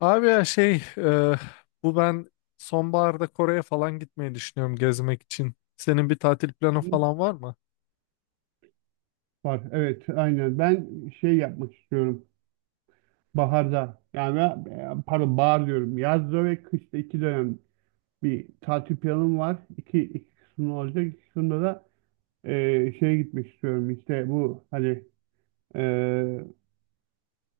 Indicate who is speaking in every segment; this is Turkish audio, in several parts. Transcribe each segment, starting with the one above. Speaker 1: Abi ya şey bu ben sonbaharda Kore'ye falan gitmeyi düşünüyorum gezmek için. Senin bir tatil planı falan var mı?
Speaker 2: Var. Evet, aynen. Ben şey yapmak istiyorum. Baharda pardon bahar diyorum. Yazda ve kışta iki dönem bir tatil planım var. İki kısımda olacak. İki kısımda da şeye gitmek istiyorum. İşte bu hani e,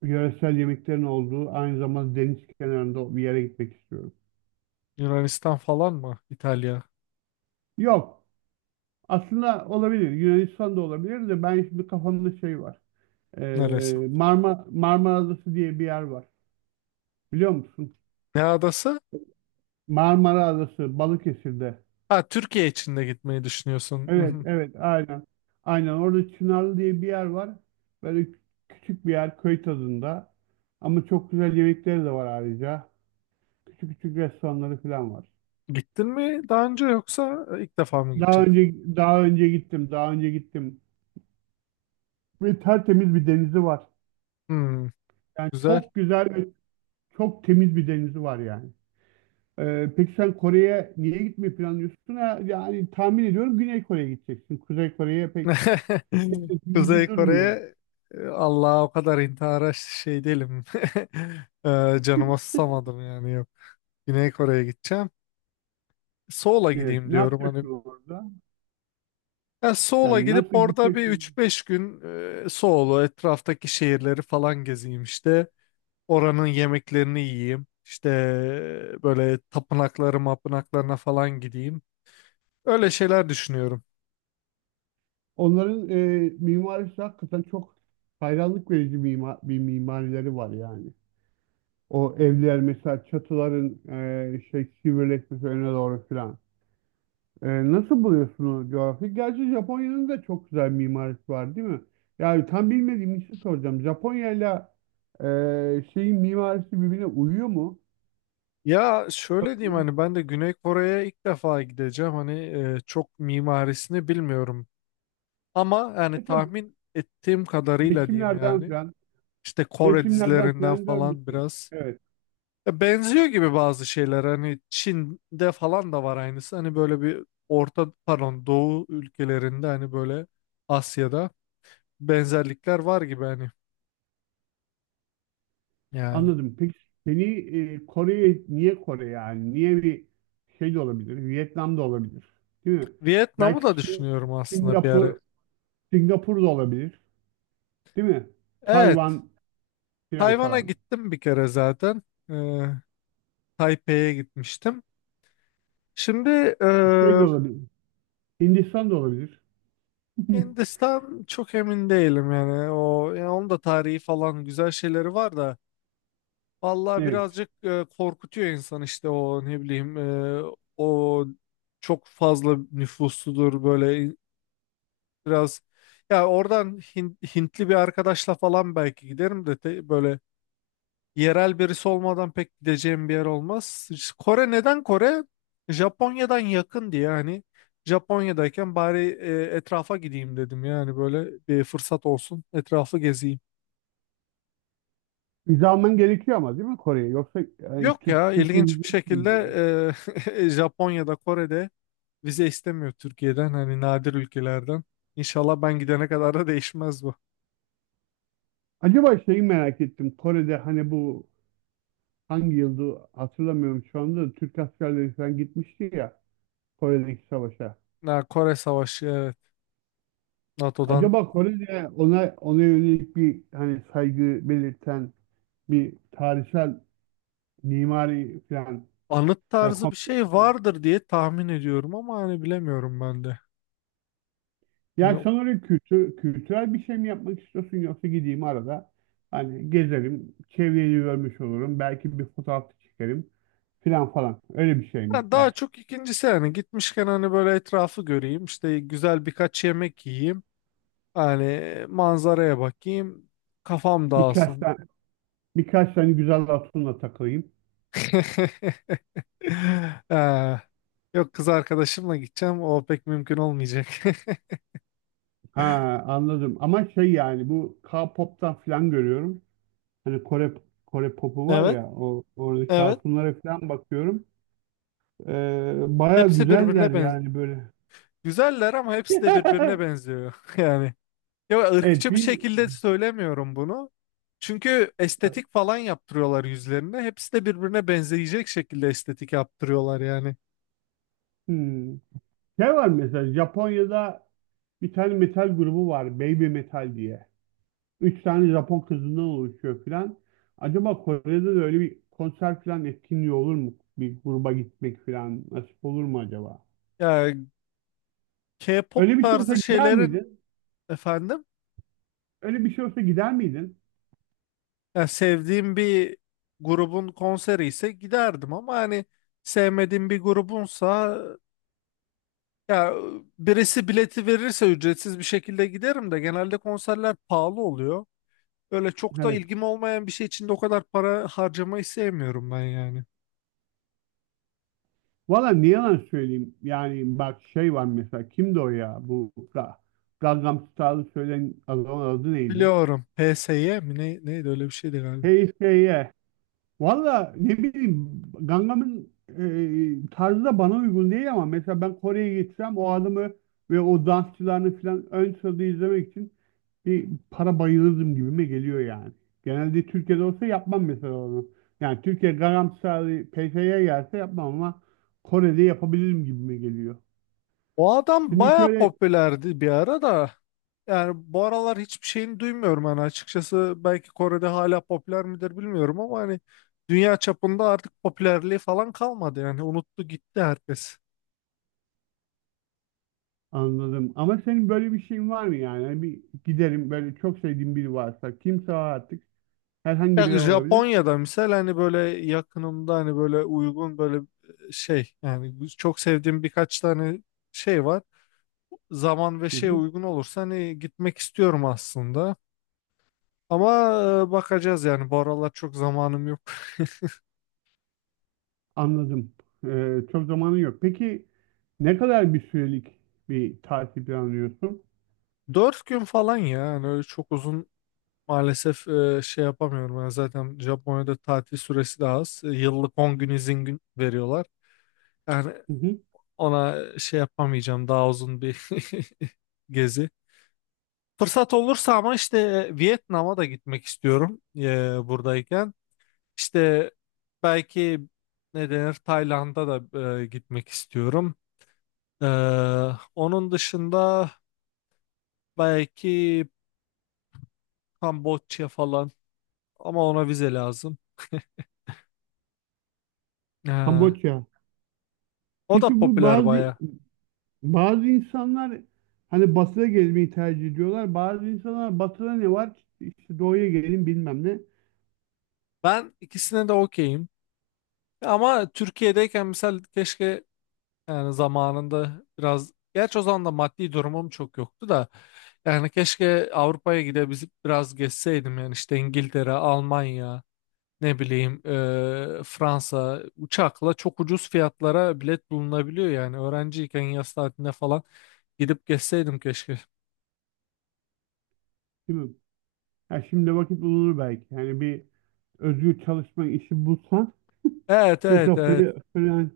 Speaker 2: yöresel yemeklerin olduğu aynı zamanda deniz kenarında bir yere gitmek istiyorum.
Speaker 1: Yunanistan falan mı? İtalya?
Speaker 2: Yok. Aslında olabilir. Yunanistan da olabilir de ben şimdi kafamda şey var.
Speaker 1: Neresi?
Speaker 2: Marmara Adası diye bir yer var. Biliyor musun?
Speaker 1: Ne adası?
Speaker 2: Marmara Adası Balıkesir'de.
Speaker 1: Ha, Türkiye için de gitmeyi düşünüyorsun. Hı
Speaker 2: Evet,
Speaker 1: hı.
Speaker 2: evet, aynen. Aynen orada Çınarlı diye bir yer var. Böyle küçük bir yer köy tadında. Ama çok güzel yemekleri de var ayrıca. Küçük küçük restoranları falan var.
Speaker 1: Gittin mi daha önce yoksa ilk defa mı gideceksin?
Speaker 2: Daha önce gittim. Ve tertemiz bir denizi var.
Speaker 1: Hmm,
Speaker 2: Yani
Speaker 1: güzel.
Speaker 2: çok güzel ve çok temiz bir denizi var yani. Peki sen Kore'ye niye gitmeyi planlıyorsun? Ha, yani tahmin ediyorum Güney Kore'ye gideceksin. Kuzey Kore'ye pek gittiğin gibi
Speaker 1: Kuzey
Speaker 2: durmuyor.
Speaker 1: Kore'ye Allah'a o kadar intihara şey değilim. Canıma susamadım yani yok. Güney Kore'ye gideceğim. Seoul'a
Speaker 2: Evet.
Speaker 1: gideyim
Speaker 2: Ne
Speaker 1: diyorum hani.
Speaker 2: yapacaksın orada?
Speaker 1: Ya Seoul'a
Speaker 2: Yani
Speaker 1: gidip
Speaker 2: nasıl
Speaker 1: orada bir üç
Speaker 2: gideceksin?
Speaker 1: beş gün Seoul'u etraftaki şehirleri falan gezeyim işte. Oranın yemeklerini yiyeyim. İşte böyle tapınakları mapınaklarına falan gideyim. Öyle şeyler düşünüyorum.
Speaker 2: Onların mimarisi hakikaten çok hayranlık verici bir mimarileri var yani. O evler mesela çatıların şey sivrileşmesi öne doğru filan. Nasıl buluyorsun o coğrafyayı? Gerçi Japonya'nın da çok güzel mimarisi var değil mi? Yani tam bilmediğim için soracağım. Japonya'yla e, şeyin mimarisi birbirine uyuyor mu?
Speaker 1: Ya şöyle diyeyim, hani ben de Güney Kore'ye ilk defa gideceğim. Hani çok mimarisini bilmiyorum. Ama yani
Speaker 2: E tabii
Speaker 1: tahmin ettiğim kadarıyla diyeyim
Speaker 2: resimlerden
Speaker 1: yani.
Speaker 2: falan,
Speaker 1: İşte Kore
Speaker 2: resimlerden
Speaker 1: dizilerinden
Speaker 2: falan
Speaker 1: falan
Speaker 2: görmüşsün.
Speaker 1: biraz.
Speaker 2: Evet,
Speaker 1: Ya benziyor gibi bazı şeyler, hani Çin'de falan da var aynısı, hani böyle bir orta, pardon, Doğu ülkelerinde, hani böyle Asya'da benzerlikler var gibi hani yani.
Speaker 2: anladım. Peki seni Kore'ye, niye Kore yani? Niye bir şey de olabilir, Vietnam da olabilir, değil mi?
Speaker 1: Vietnam'ı
Speaker 2: Belki
Speaker 1: da düşünüyorum aslında bir ara.
Speaker 2: Singapur, Singapur da olabilir, değil mi?
Speaker 1: Evet,
Speaker 2: Tayvan falan
Speaker 1: Tayvan'a
Speaker 2: falan.
Speaker 1: gittim bir kere zaten. Ee, Taipei'ye gitmiştim. Şimdi e,
Speaker 2: Şey de olabilir. Hindistan da olabilir.
Speaker 1: Hindistan çok emin değilim yani, o yani, onun da tarihi falan güzel şeyleri var da. Vallahi
Speaker 2: Evet.
Speaker 1: birazcık korkutuyor insan işte, o ne bileyim, o çok fazla nüfusludur böyle, biraz, ya oradan Hintli bir arkadaşla falan belki giderim de, böyle yerel birisi olmadan pek gideceğim bir yer olmaz. İşte Kore neden Kore? Japonya'dan yakın diye hani, Japonya'dayken bari etrafa gideyim dedim yani, böyle bir fırsat olsun, etrafı gezeyim.
Speaker 2: Vize alman gerekiyor ama değil mi Kore'ye? Yoksa yani,
Speaker 1: Yok ya,
Speaker 2: Türkiye
Speaker 1: ilginç bir
Speaker 2: vizesi mi
Speaker 1: şekilde
Speaker 2: gidiyor?
Speaker 1: Japonya'da Kore'de vize istemiyor Türkiye'den, hani nadir ülkelerden. İnşallah ben gidene kadar da değişmez bu.
Speaker 2: Acaba şeyi merak ettim. Kore'de hani bu hangi yıldı hatırlamıyorum şu anda, da Türk askerleri falan gitmişti ya Kore'deki savaşa.
Speaker 1: Ha, Kore Savaşı, evet, NATO'dan
Speaker 2: Acaba Kore'de ona yönelik bir hani saygı belirten bir tarihsel mimari falan
Speaker 1: anıt
Speaker 2: yani
Speaker 1: tarzı bir
Speaker 2: kompleks.
Speaker 1: şey vardır diye tahmin ediyorum ama hani bilemiyorum ben de.
Speaker 2: Ya
Speaker 1: Hani
Speaker 2: sanırım kültürel bir şey mi yapmak istiyorsun yoksa gideyim arada hani gezerim, çevreyi görmüş olurum, belki bir fotoğraf da çekerim filan falan. Öyle bir şey mi
Speaker 1: ha, daha
Speaker 2: var?
Speaker 1: çok ikincisi, hani gitmişken hani böyle etrafı göreyim, işte güzel birkaç yemek yiyeyim, hani manzaraya bakayım, kafam
Speaker 2: Birkaç
Speaker 1: dağılsın.
Speaker 2: tane, birkaç tane güzel hatunla takılayım.
Speaker 1: Ee, yok, kız arkadaşımla gideceğim. O pek mümkün olmayacak.
Speaker 2: Ha, anladım ama şey yani bu K-pop'tan filan görüyorum. Hani Kore popu var
Speaker 1: Evet,
Speaker 2: ya o oradaki
Speaker 1: evet.
Speaker 2: hatunlara filan bakıyorum. Baya
Speaker 1: Hepsi
Speaker 2: güzeller
Speaker 1: birbirine benziyor.
Speaker 2: yani böyle.
Speaker 1: Güzeller ama hepsi de birbirine benziyor. Yani ya,
Speaker 2: Evet,
Speaker 1: ırkçı bir
Speaker 2: bir
Speaker 1: şekilde söylemiyorum bunu. Çünkü estetik falan yaptırıyorlar yüzlerine. Hepsi de birbirine benzeyecek şekilde estetik yaptırıyorlar yani.
Speaker 2: hmm, şey var mesela Japonya'da. Bir tane metal grubu var, Baby Metal diye. Üç tane Japon kızından oluşuyor filan. Acaba Kore'de de öyle bir konser filan etkinliği olur mu? Bir gruba gitmek filan nasip olur mu acaba?
Speaker 1: Ya, K-pop
Speaker 2: Öyle bir şey olsa
Speaker 1: tarzı
Speaker 2: gider
Speaker 1: şeylerin,
Speaker 2: miydin?
Speaker 1: efendim,
Speaker 2: Öyle bir şey olsa gider miydin?
Speaker 1: ya sevdiğim bir grubun konseri ise giderdim ama hani sevmediğim bir grubunsa, ya birisi bileti verirse ücretsiz bir şekilde giderim de genelde konserler pahalı oluyor. Öyle çok da
Speaker 2: Evet.
Speaker 1: ilgim olmayan bir şey için de o kadar para harcamayı sevmiyorum ben yani.
Speaker 2: Valla ne yalan söyleyeyim. Yani bak şey var mesela. Kimdi o ya? Bu Gangnam Style'ı söyleyen adamın adı neydi?
Speaker 1: Biliyorum. PSY mi ne, neydi, öyle bir şeydi galiba.
Speaker 2: HSY. Valla ne bileyim Gangnam'ın tarzı da bana uygun değil ama mesela ben Kore'ye gitsem o adamı ve o dansçılarını falan ön sırada izlemek için bir para bayılırdım gibime geliyor yani. Genelde Türkiye'de olsa yapmam mesela onu. Yani Türkiye Gangnam Style'ı PT'ye gelse yapmam ama Kore'de yapabilirim gibime geliyor.
Speaker 1: O adam
Speaker 2: Senin hiç
Speaker 1: baya
Speaker 2: öyle
Speaker 1: popülerdi bir ara da. Yani bu aralar hiçbir şeyini duymuyorum hani, açıkçası belki Kore'de hala popüler midir bilmiyorum ama hani, dünya çapında artık popülerliği falan kalmadı yani, unuttu gitti herkes.
Speaker 2: anladım. Ama senin böyle bir şeyin var mı yani? Hani bir giderim böyle çok sevdiğim biri varsa kimse o artık herhangi
Speaker 1: Ya
Speaker 2: biri olabilir.
Speaker 1: Japonya'da misal, hani böyle yakınımda, hani böyle uygun, böyle şey yani, çok sevdiğim birkaç tane şey var. Zaman ve şeye uygun olursa hani gitmek istiyorum aslında. Ama bakacağız yani, bu aralar çok zamanım yok.
Speaker 2: Anladım. Çok zamanın yok. Peki ne kadar bir sürelik bir tatil planlıyorsun?
Speaker 1: 4 gün falan ya yani, öyle çok uzun maalesef şey yapamıyorum. Yani zaten Japonya'da tatil süresi de az. Yıllık 10 gün izin gün veriyorlar. Yani
Speaker 2: Hı hı.
Speaker 1: ona şey yapamayacağım, daha uzun bir gezi. Fırsat olursa ama, işte Vietnam'a da gitmek istiyorum buradayken. İşte belki, ne denir, Tayland'a da gitmek istiyorum. E, Onun dışında belki Kamboçya falan, ama ona vize lazım. E,
Speaker 2: Kamboçya.
Speaker 1: O da
Speaker 2: Peki bu
Speaker 1: popüler
Speaker 2: bazı
Speaker 1: baya.
Speaker 2: bazı insanlar hani batıda gezmeyi tercih ediyorlar. Bazı insanlar batıda ne var? İşte doğuya gelin bilmem ne.
Speaker 1: Ben ikisine de okeyim. Ama Türkiye'deyken mesela, keşke yani, zamanında biraz, gerçi o zaman da maddi durumum çok yoktu da, yani keşke Avrupa'ya gidebilip biraz gezseydim yani, işte İngiltere, Almanya, ne bileyim Fransa, uçakla çok ucuz fiyatlara bilet bulunabiliyor yani, öğrenciyken yaz tatilinde falan gidip gezseydim keşke.
Speaker 2: Değil mi? Ya şimdi vakit bulunur belki. Yani bir özgür çalışma işi bulsan.
Speaker 1: Evet, evet,
Speaker 2: Mesela
Speaker 1: evet,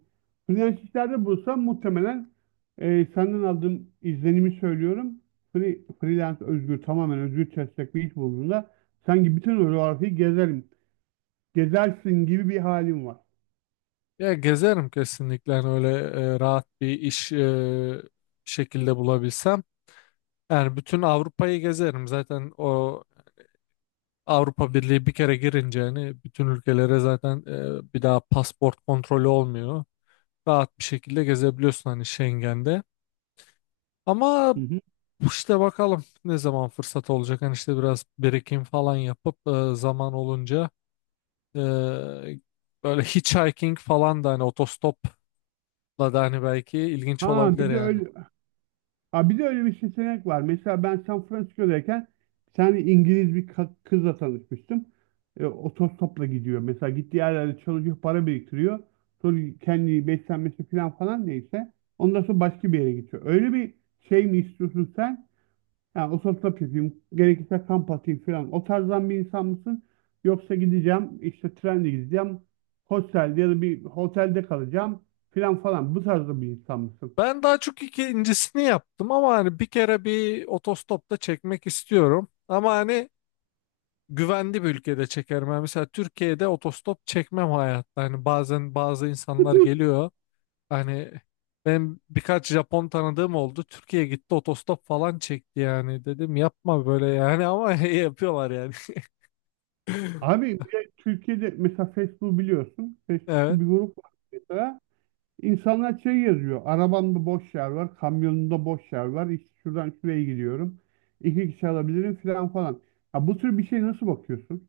Speaker 2: freelance'lerde bulsam muhtemelen senden aldığım izlenimi söylüyorum. Freelance özgür, tamamen özgür çalışacak bir iş bulduğunda sanki bütün o coğrafyayı gezerim. Gezersin gibi bir halim var.
Speaker 1: ya gezerim kesinlikle yani, öyle rahat bir iş şekilde bulabilsem. Yani bütün Avrupa'yı gezerim zaten, o Avrupa Birliği bir kere girince hani, bütün ülkelere zaten bir daha pasport kontrolü olmuyor. Rahat bir şekilde gezebiliyorsun hani Schengen'de. Ama
Speaker 2: Hı hı.
Speaker 1: işte, bakalım ne zaman fırsat olacak. Hani işte, biraz birikim falan yapıp zaman olunca e, böyle hitchhiking falan da, hani otostopla da, hani belki ilginç
Speaker 2: Ha
Speaker 1: olabilir
Speaker 2: bir de
Speaker 1: yani.
Speaker 2: öyle, Ha bir de öyle bir seçenek var. Mesela ben San Francisco'dayken bir tane İngiliz bir kızla tanışmıştım. Otostopla gidiyor. Mesela gittiği yerlerde çalışıyor, para biriktiriyor. Sonra kendi beslenmesi falan falan neyse. Ondan sonra başka bir yere gidiyor. Öyle bir şey mi istiyorsun sen? Yani otostop yapayım, gerekirse kamp atayım falan. O tarzdan bir insan mısın? Yoksa gideceğim, işte trenle gideceğim, hostelde ya da bir otelde kalacağım falan falan. Bu tarzda bir insan mısın?
Speaker 1: Ben daha çok ikincisini yaptım ama hani bir kere bir otostopta çekmek istiyorum. Ama hani güvenli bir ülkede çekerim. Yani mesela Türkiye'de otostop çekmem hayatta. Hani bazen bazı insanlar geliyor. Hani ben birkaç Japon tanıdığım oldu. Türkiye'ye gitti, otostop falan çekti yani. Dedim yapma böyle yani ama yapıyorlar yani.
Speaker 2: Abi bir de Türkiye'de mesela Facebook biliyorsun.
Speaker 1: Evet.
Speaker 2: Facebook'ta bir grup var mesela. İnsanlar şey yazıyor. Arabamda boş yer var. Kamyonumda boş yer var. İşte şuradan şuraya gidiyorum. İki kişi alabilirim falan falan. Ha, bu tür bir şey nasıl bakıyorsun?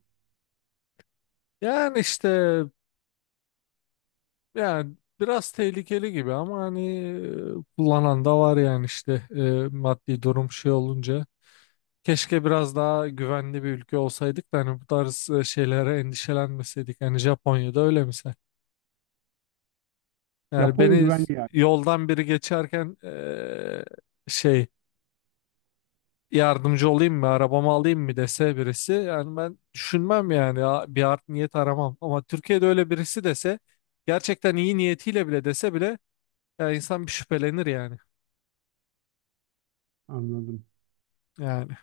Speaker 1: Yani işte, yani biraz tehlikeli gibi ama hani kullanan da var yani, işte maddi durum şey olunca. Keşke biraz daha güvenli bir ülke olsaydık da hani, bu tarz şeylere endişelenmeseydik. Hani Japonya'da öyle misal. Yani
Speaker 2: Japonya
Speaker 1: beni
Speaker 2: güvenli yani.
Speaker 1: yoldan biri geçerken şey, yardımcı olayım mı, arabamı alayım mı dese birisi, yani ben düşünmem yani, bir art niyet aramam. Ama Türkiye'de öyle birisi dese, gerçekten iyi niyetiyle bile dese bile, ya insan bir şüphelenir yani.
Speaker 2: Anladım.
Speaker 1: Yani.